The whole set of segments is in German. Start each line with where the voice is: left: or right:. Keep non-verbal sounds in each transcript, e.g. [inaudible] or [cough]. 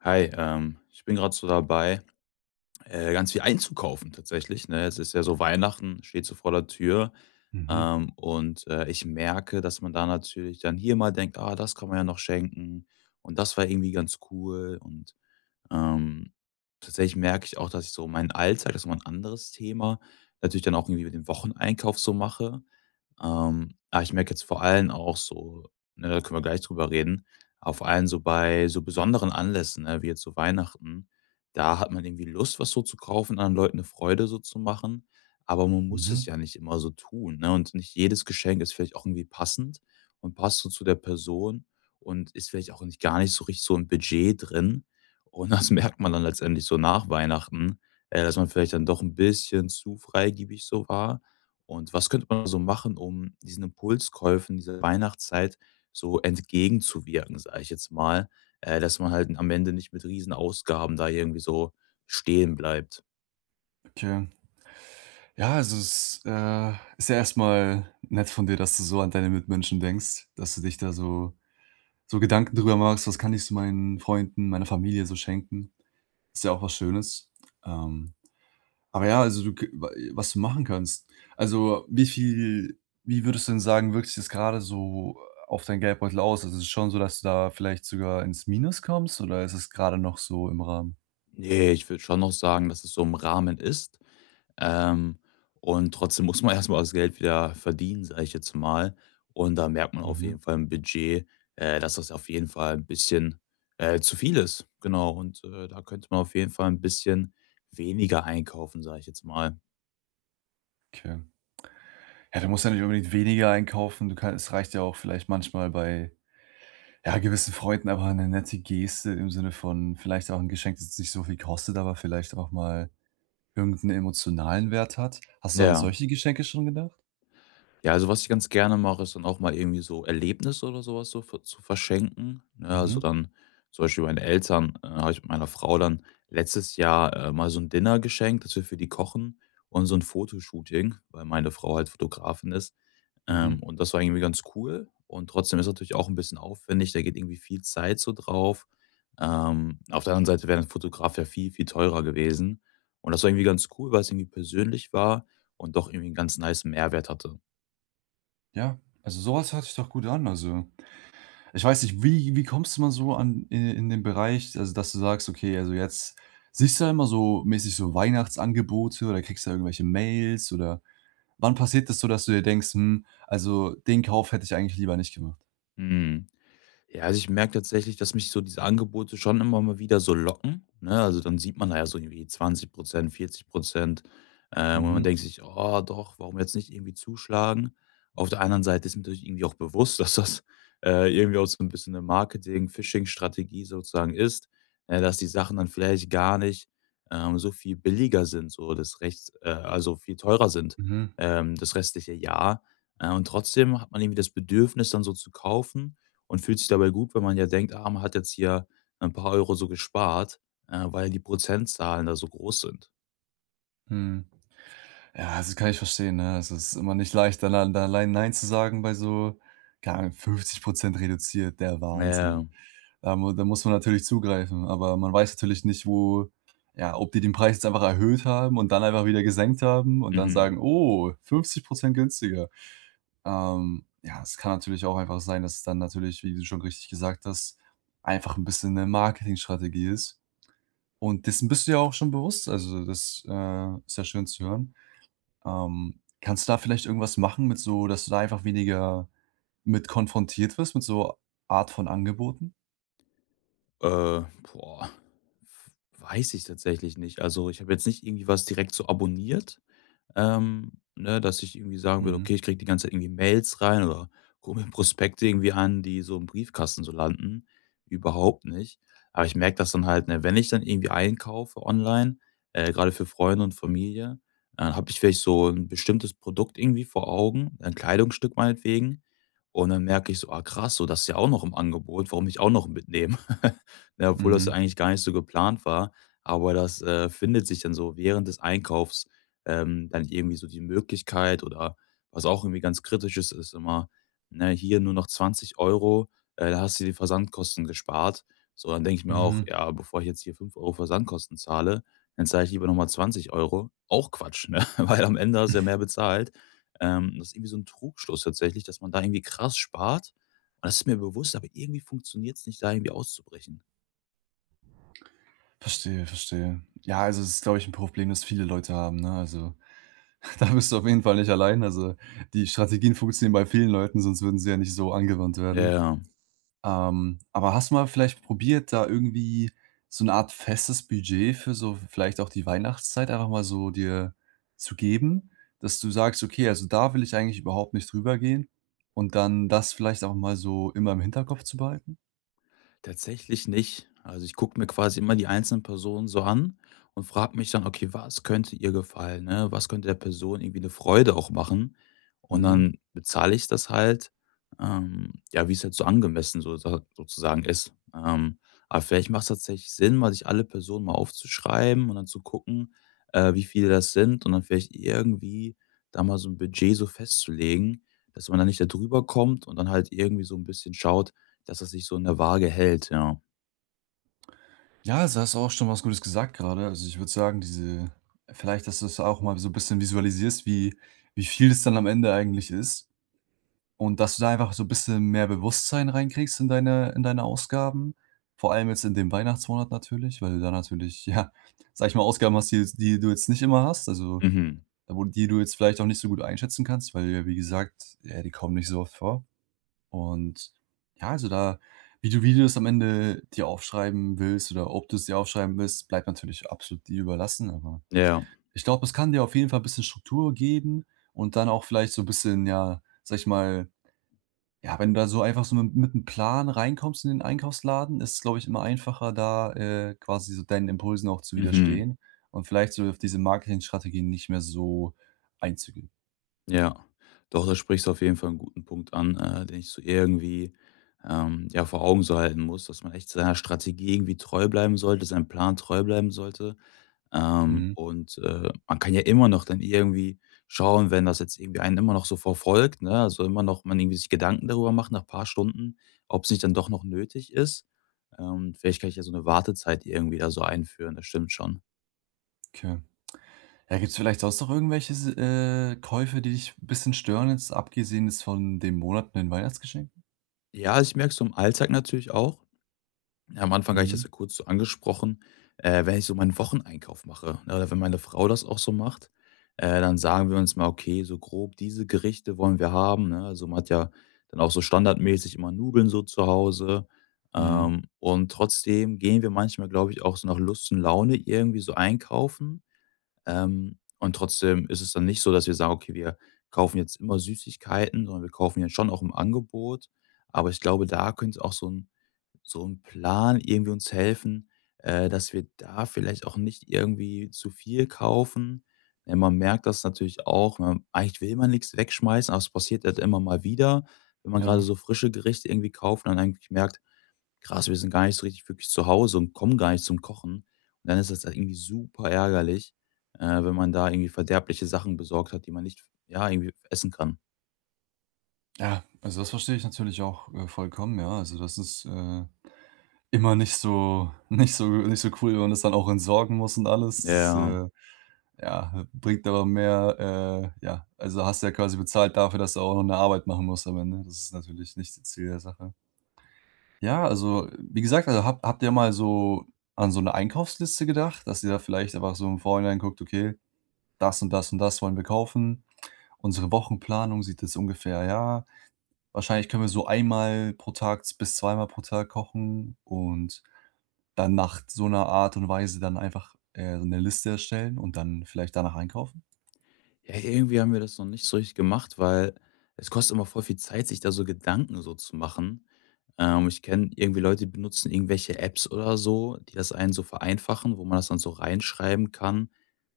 left: Hi, ich bin gerade so dabei, ganz viel einzukaufen tatsächlich, ne? Es ist ja so Weihnachten, steht so vor der Tür,
right: Mhm,
left: und ich merke, dass man da natürlich dann hier mal denkt: „Ah, das kann man ja noch schenken und das war irgendwie ganz cool“ ähm, tatsächlich merke ich auch, dass ich so meinen Alltag, das ist nochmal ein anderes Thema, natürlich dann auch irgendwie mit dem Wocheneinkauf so mache. Aber ich merke jetzt vor allem auch so, ne, da können wir gleich drüber reden, aber vor allem so bei so besonderen Anlässen, ne, wie jetzt so Weihnachten, da hat man irgendwie Lust, was so zu kaufen, anderen Leuten eine Freude so zu machen. Aber man muss
right: mhm,
left: es ja nicht immer so tun. Ne? Und nicht jedes Geschenk ist vielleicht auch irgendwie passend und passt so zu der Person und ist vielleicht auch nicht gar nicht so richtig so im Budget drin. Und das [laughs] merkt man dann letztendlich so nach Weihnachten, dass man vielleicht dann doch ein bisschen zu freigebig so war. Und was könnte man so machen, um diesen Impulskäufen dieser Weihnachtszeit so entgegenzuwirken, sage ich jetzt mal, dass man halt am Ende nicht mit Riesenausgaben da irgendwie so stehen bleibt?
right: okay. Ja, also es, ist ja erstmal nett von dir, dass du so an deine Mitmenschen denkst, dass du dich da so so Gedanken drüber machst: „Was kann ich so meinen Freunden, meiner Familie so schenken?“ Ist ja auch was Schönes. Ähm, aber ja, also du k wa was du machen kannst. Also, wie würdest du denn sagen, wirkt sich das grade so auf dein Geldbeutel aus? Also, ist es schon so, dass du da vielleicht sogar ins Minus kommst oder ist es gerade noch so im Rahmen?
left: Ne, ich würde schon noch sagen, dass es so im Rahmen ist. Ähm, und trotzdem muss man [laughs] erstmal das Geld wieder verdienen, sage ich jetzt mal. Und da merkt man auf
right: Mhm,
left: jeden Fall im Budget, dass das auf jeden Fall ein bisschen, zu viel ist. Genau, und da könnte man auf jeden Fall ein bisschen weniger einkaufen, sage ich jetzt mal.
right: okay. Ja, du musst ja nicht unbedingt weniger einkaufen. Du kannst, es reicht ja auch vielleicht manchmal bei, ja, gewissen Freunden einfach eine nette Geste im Sinne von vielleicht auch ein Geschenk, das nicht so viel kostet, aber vielleicht auch mal irgendeinen emotionalen Wert hat. Hast du an
left: Ja.
right: solche Geschenke schon gedacht?
left: Ja, also was ich ganz gerne mache, ist dann auch mal irgendwie so Erlebnisse oder sowas so ver zu verschenken, ne? Also,
right: Mhm,
left: dann zum Beispiel meine Eltern, habe ich mit meiner Frau dann letztes Jahr, mal so ein Dinner geschenkt, dass wir für die kochen und so ein Fotoshooting, weil meine Frau halt Fotografin ist.
right: mhm.
left: Und das war irgendwie ganz cool und trotzdem ist natürlich auch ein bisschen aufwendig, da geht irgendwie viel Zeit so drauf. Auf der anderen Seite wäre 'n Fotograf ja viel, viel teurer gewesen und das war irgendwie ganz cool, weil es irgendwie persönlich war und doch irgendwie einen ganz nice Mehrwert hatte.
right: Ja, also, sowas was hört sich doch gut an. Also, ich weiß nicht, wie kommst du mal so an in den Bereich, also, dass du sagst: „Okay, also, jetzt siehst du ja immer so mäßig so Weihnachtsangebote oder kriegst du irgendwelche Mails oder Wann passiert das so, dass du dir denkst: „Hm, also den Kauf hätte ich eigentlich lieber nicht gemacht?“
left: Mhm. Ja, also ich merke tatsächlich, dass mich so diese Angebote schon immer mal wieder so locken, ne? Also, dann sieht man da ja so irgendwie 20 40 und man
right: Mhm,
left: denkt sich: „Oh doch, warum jetzt nicht irgendwie zuschlagen?“ Auf der anderen Seite ist mir natürlich irgendwie auch bewusst, [laughs] dass das, irgendwie auch so ein bisschen eine Marketing-Phishing-Strategie sozusagen ist, dass die Sachen dann vielleicht gar nicht, so viel billiger sind, so das rechts also viel teurer sind,
right: mhm,
left: das restliche Jahr. Und trotzdem hat man irgendwie das Bedürfnis, dann so zu kaufen und fühlt sich dabei gut, weil man ja denkt: „Ah, man hat jetzt hier ein paar Euro so gespart“, weil die Prozentzahlen da so groß sind.
right: mhm. Ja, also kann ich verstehen, ne? Es ist immer nicht leicht, dann al da allein nein zu sagen bei so, keine Ahnung, 50 reduziert, der
left: Ja,
right: Wahnsinn. Da muss man natürlich zugreifen, aber man weiß natürlich nicht, wo ja, ob die den Preis jetzt einfach erhöht haben und dann einfach wieder gesenkt haben und dann
left: mhm.
right: sagen: „Oh, 50 günstiger.“ Ja, es kann natürlich auch einfach sein, dass es dann natürlich, wie du schon richtig gesagt hast, einfach ein bisschen eine Marketingstrategie ist. Und dessen bist du ja auch schon bewusst, also das, ist ja schön zu hören. Kannst du da vielleicht irgendwas machen mit so dass du da einfach weniger mit konfrontiert wirst, mit so Art von Angeboten?
left: Äh, boah, weiß ich tatsächlich nicht. Also, ich habe jetzt nicht irgendwie was direkt so abonniert, ne, dass ich irgendwie sagen würde:
right: Mhm,
left: „Okay, ich kriege die ganze Zeit irgendwie Mails rein oder gucke mir [laughs] Prospekte irgendwie an, die so im Briefkasten so landen.“ Überhaupt nicht. Aber ich merke das dann halt, ne, wenn ich dann irgendwie einkaufe online, grade für Freunde und Familie, dann habe ich vielleicht so ein bestimmtes Produkt irgendwie vor Augen, ein Kleidungsstück meinetwegen. Und dann merke ich so: „Ah krass, so das ist ja auch noch im Angebot, warum nicht auch noch mitnehmen?“ [laughs] Ne, obwohl das
right: mhm,
left: eigentlich gar nicht so geplant war, aber das, findet sich dann so während des Einkaufs dann irgendwie so die Möglichkeit oder was auch irgendwie ganz kritisch ist, ist immer, ne, hier nur noch 20 Euro, da hast du die Versandkosten gespart. So, dann denke ich mir auch,
right: mhm.
left: ja, bevor ich jetzt hier 5 € Versandkosten zahle, dann zahle ich lieber nochmal 20 Euro. Auch Quatsch, ne? [laughs] Weil am Ende hast du ja mehr bezahlt. Das ist irgendwie so ein Trugschluss tatsächlich, dass man da irgendwie krass spart. Und das ist mir bewusst, aber irgendwie funktioniert es nicht, da irgendwie auszubrechen.
right: Verstehe, verstehe. Ja, also es ist, glaube ich, ein Problem, das viele Leute haben, ne? Also [laughs] da bist du auf jeden Fall nicht allein. Also, die Strategien funktionieren bei vielen Leuten, sonst würden sie ja nicht so angewandt werden.
left: Ja.
right: Aber hast du mal vielleicht probiert, da irgendwie so eine Art festes Budget für so vielleicht auch die Weihnachtszeit einfach mal so dir zu geben, dass du sagst: „Okay, also da will ich eigentlich überhaupt nicht drüber gehen“, und dann das vielleicht auch mal so immer im Hinterkopf zu behalten?
left: Tatsächlich nicht. Also, ich gucke mir quasi immer die einzelnen Personen so an und frage mich dann: „Okay, was könnte ihr gefallen, ne? Was könnte der Person irgendwie eine Freude auch machen?“ Und
right: Mhm.
left: dann bezahle ich das halt, ja, wie es halt so angemessen so sa sozusagen ist. Aber vielleicht macht es tatsächlich Sinn, mal sich alle Personen mal aufzuschreiben und dann zu gucken, wie viele das sind und dann vielleicht irgendwie da mal so ein Budget so festzulegen, dass man da nicht da drüber kommt und dann halt irgendwie so ein bisschen schaut, dass es sich so in der Waage hält, ja.
right: Ja, also hast du auch schon was Gutes gesagt gerade. Also, ich würde sagen, diese vielleicht, dass du es auch mal so ein bisschen visualisierst, wie viel das dann am Ende eigentlich ist und dass du da einfach so ein bisschen mehr Bewusstsein reinkriegst in deine Ausgaben. Vor allem jetzt in dem Weihnachtsmonat natürlich, weil du da natürlich, [laughs] ja, sag ich mal, Ausgaben hast, die du jetzt nicht immer hast, also,
left: Mhm.
right: wo die du jetzt vielleicht auch nicht so gut einschätzen kannst, weil ja, wie gesagt, ja, die kommen nicht so oft vor. Und ja, also da wie du das am Ende dir aufschreiben willst oder ob du es dir aufschreiben willst, bleibt natürlich absolut dir überlassen, aber
left: Ja.
right: ich glaube, es kann dir auf jeden Fall ein bisschen Struktur geben und dann auch vielleicht so ein bisschen, ja, sag ich mal ja, wenn du da so einfach so mit 'nem Plan reinkommst in den Einkaufsladen, ist es, glaube ich, immer einfacher, da, quasi so deinen Impulsen auch zu
left: Mhm.
right: widerstehen und vielleicht so auf diese Marketingstrategien nicht mehr so einzugehen.
left: Ja. Doch, da sprichst du auf jeden Fall einen guten Punkt an, den ich so irgendwie, ja, vor Augen so halten muss, dass man echt seiner Strategie irgendwie treu bleiben sollte, seinem Plan treu bleiben sollte. Ähm,
right: Mhm,
left: und, äh, man kann ja immer noch dann irgendwie schauen, wenn das jetzt irgendwie einen immer noch so verfolgt, ne, also immer noch man irgendwie sich Gedanken darüber macht nach ein paar Stunden, ob es nicht dann doch noch nötig ist. Vielleicht kann ich ja so eine Wartezeit irgendwie da so einführen, das stimmt schon.
right: okay. Ja, gibt es vielleicht sonst noch irgendwelche Käufe, die dich 'n bisschen stören, jetzt abgesehen jetzt von den Monaten monatlichen Weihnachtsgeschenken?
left: Ja, also ich merke es so im Alltag natürlich auch. Ja, am Anfang habe ich das
right: Mhm,
left: ja kurz so angesprochen, wenn ich so meinen Wocheneinkauf mache, ne, oder wenn meine Frau das auch so macht, dann sagen wir uns mal, okay, so grob diese Gerichte wollen wir haben. Ne? Also man hat ja dann auch so standardmäßig immer Nudeln so zu Hause.
right: mhm,
left: Und trotzdem gehen wir manchmal, glaube ich, auch so nach Lust und Laune irgendwie so einkaufen. Und trotzdem ist es dann nicht so, dass wir sagen: „Okay, wir kaufen jetzt immer Süßigkeiten“, sondern wir kaufen ja schon auch im Angebot. Aber ich glaube, da könnte auch so ein Plan irgendwie uns helfen, dass wir da vielleicht auch nicht irgendwie zu viel kaufen. Man merkt das natürlich auch, man eigentlich will man nichts wegschmeißen, aber es passiert halt immer mal wieder, wenn man gerade
right: ja.
left: so frische Gerichte irgendwie kauft und dann eigentlich merkt: Krass, wir sind gar nicht so richtig wirklich zu Hause und kommen gar nicht zum Kochen. Und dann ist das halt irgendwie super ärgerlich, wenn man da irgendwie verderbliche Sachen besorgt hat, die man nicht, ja, irgendwie essen kann.
right: Ja, also das verstehe ich natürlich auch, vollkommen, ja. Also das ist, immer nicht so [laughs] nicht so cool, wenn man das dann auch entsorgen muss und alles. Das ist,
left: Ja.
right: ja, bringt aber mehr, ja, also hast du ja quasi bezahlt dafür, dass du auch noch eine Arbeit machen musst am Ende. Das ist natürlich nicht das Ziel der Sache. Ja, also, wie gesagt, also, habt ihr mal so an so eine Einkaufsliste gedacht, dass ihr da vielleicht einfach so im Vorhinein guckt: „Okay, das und das und das wollen wir kaufen. Unsere Wochenplanung sieht jetzt ungefähr ja, wahrscheinlich können wir so einmal pro Tag bis zweimal pro Tag kochen“ und dann nach so einer Art und Weise dann einfach, so 'ne Liste erstellen und dann vielleicht danach einkaufen?
left: Ja, irgendwie haben wir das noch nicht so richtig gemacht, weil es kostet immer voll viel Zeit, sich da so Gedanken so zu machen. Ich kenne irgendwie Leute, die benutzen irgendwelche Apps oder so, die das einen so vereinfachen, wo man das dann so reinschreiben kann.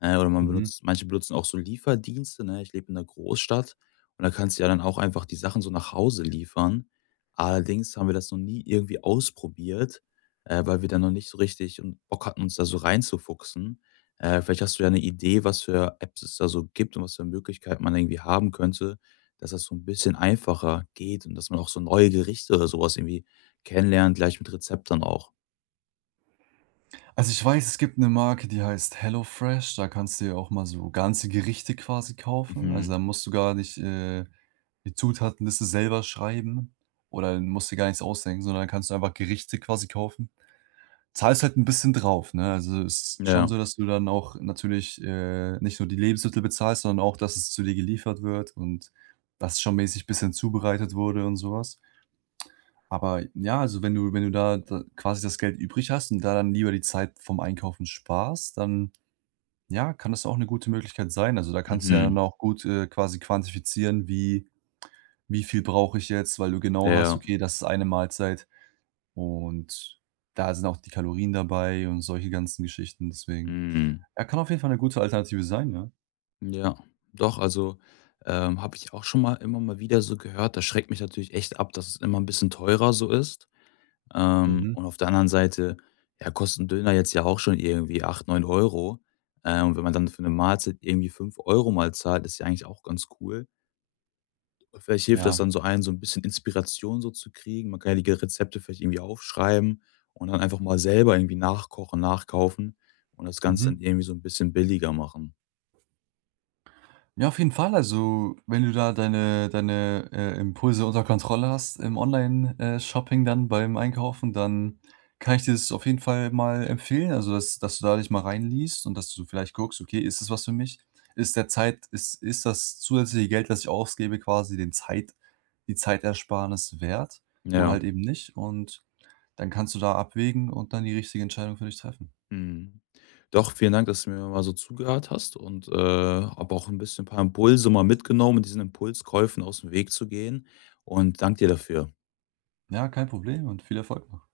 left: Oder manche benutzen auch so Lieferdienste, ne? Ich lebe in einer Großstadt und da kannst du ja dann auch einfach die Sachen so nach Hause liefern. Allerdings haben wir das noch nie irgendwie ausprobiert, weil wir da noch nicht so richtig und Bock hatten, uns da so reinzufuchsen. Vielleicht hast du ja eine Idee, was für Apps es da so gibt und was für Möglichkeiten man irgendwie haben könnte, dass das so ein bisschen einfacher geht und dass man auch so neue Gerichte oder sowas irgendwie kennenlernt, gleich mit Rezeptern auch.
right: Also, ich weiß, es gibt eine Marke, die heißt HelloFresh. Da kannst du ja auch mal so ganze Gerichte quasi kaufen. Also,
left: Mhm.
right: da musst du gar nicht, die Zutatenliste selber schreiben oder musst dir gar nichts ausdenken, sondern kannst du einfach Gerichte quasi kaufen. Zahlst halt ein bisschen drauf, ne? Also, es ist schon
left: Ja.
right: so, dass du dann auch natürlich, nicht nur die Lebensmittel bezahlst, sondern auch, dass es zu dir geliefert wird und dass es schon mäßig ein bisschen zubereitet wurde und sowas. Aber ja, also wenn du da quasi das Geld übrig hast und da dann lieber die Zeit vom Einkaufen sparst, dann, ja, kann das auch eine gute Möglichkeit sein. Also, da kannst du ja
left: Mhm.
right: dann auch gut, quasi quantifizieren, wie viel brauche ich jetzt, weil du genau hast,
left: Ja.
right: okay, das ist eine Mahlzeit und da sind auch die Kalorien dabei und solche ganzen Geschichten. Deswegen,
left: Mhm.
right: er kann auf jeden Fall eine gute Alternative sein, ja.
left: Ja, also, habe ich auch schon mal immer mal wieder so gehört. Das schreckt mich natürlich echt ab, dass es immer ein bisschen teurer so ist.
right: Mhm.
left: Und auf der anderen Seite, ja, kostet 'n Döner jetzt ja auch schon irgendwie 8, 9 Euro. Und wenn man dann für eine Mahlzeit irgendwie 5 € mal zahlt, ist ja eigentlich auch ganz cool. Und vielleicht hilft das
right: Ja.
left: dann so einen, so ein bisschen Inspiration so zu kriegen. Man kann ja die Rezepte vielleicht irgendwie aufschreiben und dann einfach mal selber irgendwie nachkochen, nachkaufen und das Ganze dann
right: Mhm.
left: irgendwie so ein bisschen billiger machen.
right: Ja, auf jeden Fall. Also, wenn du da deine, Impulse unter Kontrolle hast im Online Shopping dann beim Einkaufen, dann kann ich dir das auf jeden Fall mal empfehlen. Also, dass du da dich mal reinliest und dass du so vielleicht guckst: „Okay, ist das was für mich? Ist der Zeit ist ist das zusätzliche Geld, das ich ausgebe, quasi den Zeit die Zeitersparnis wert oder
left: Ja,
right: halt eben nicht?“ Und dann kannst du da abwägen und dann die richtige Entscheidung für dich treffen.
left: mhm. Doch, vielen Dank, dass du mir mal so zugehört hast und, habe auch ein bisschen ein paar Impulse mal mitgenommen, diesen Impulskäufen aus dem Weg zu gehen und danke dir dafür.
right: Ja, kein Problem und viel Erfolg noch.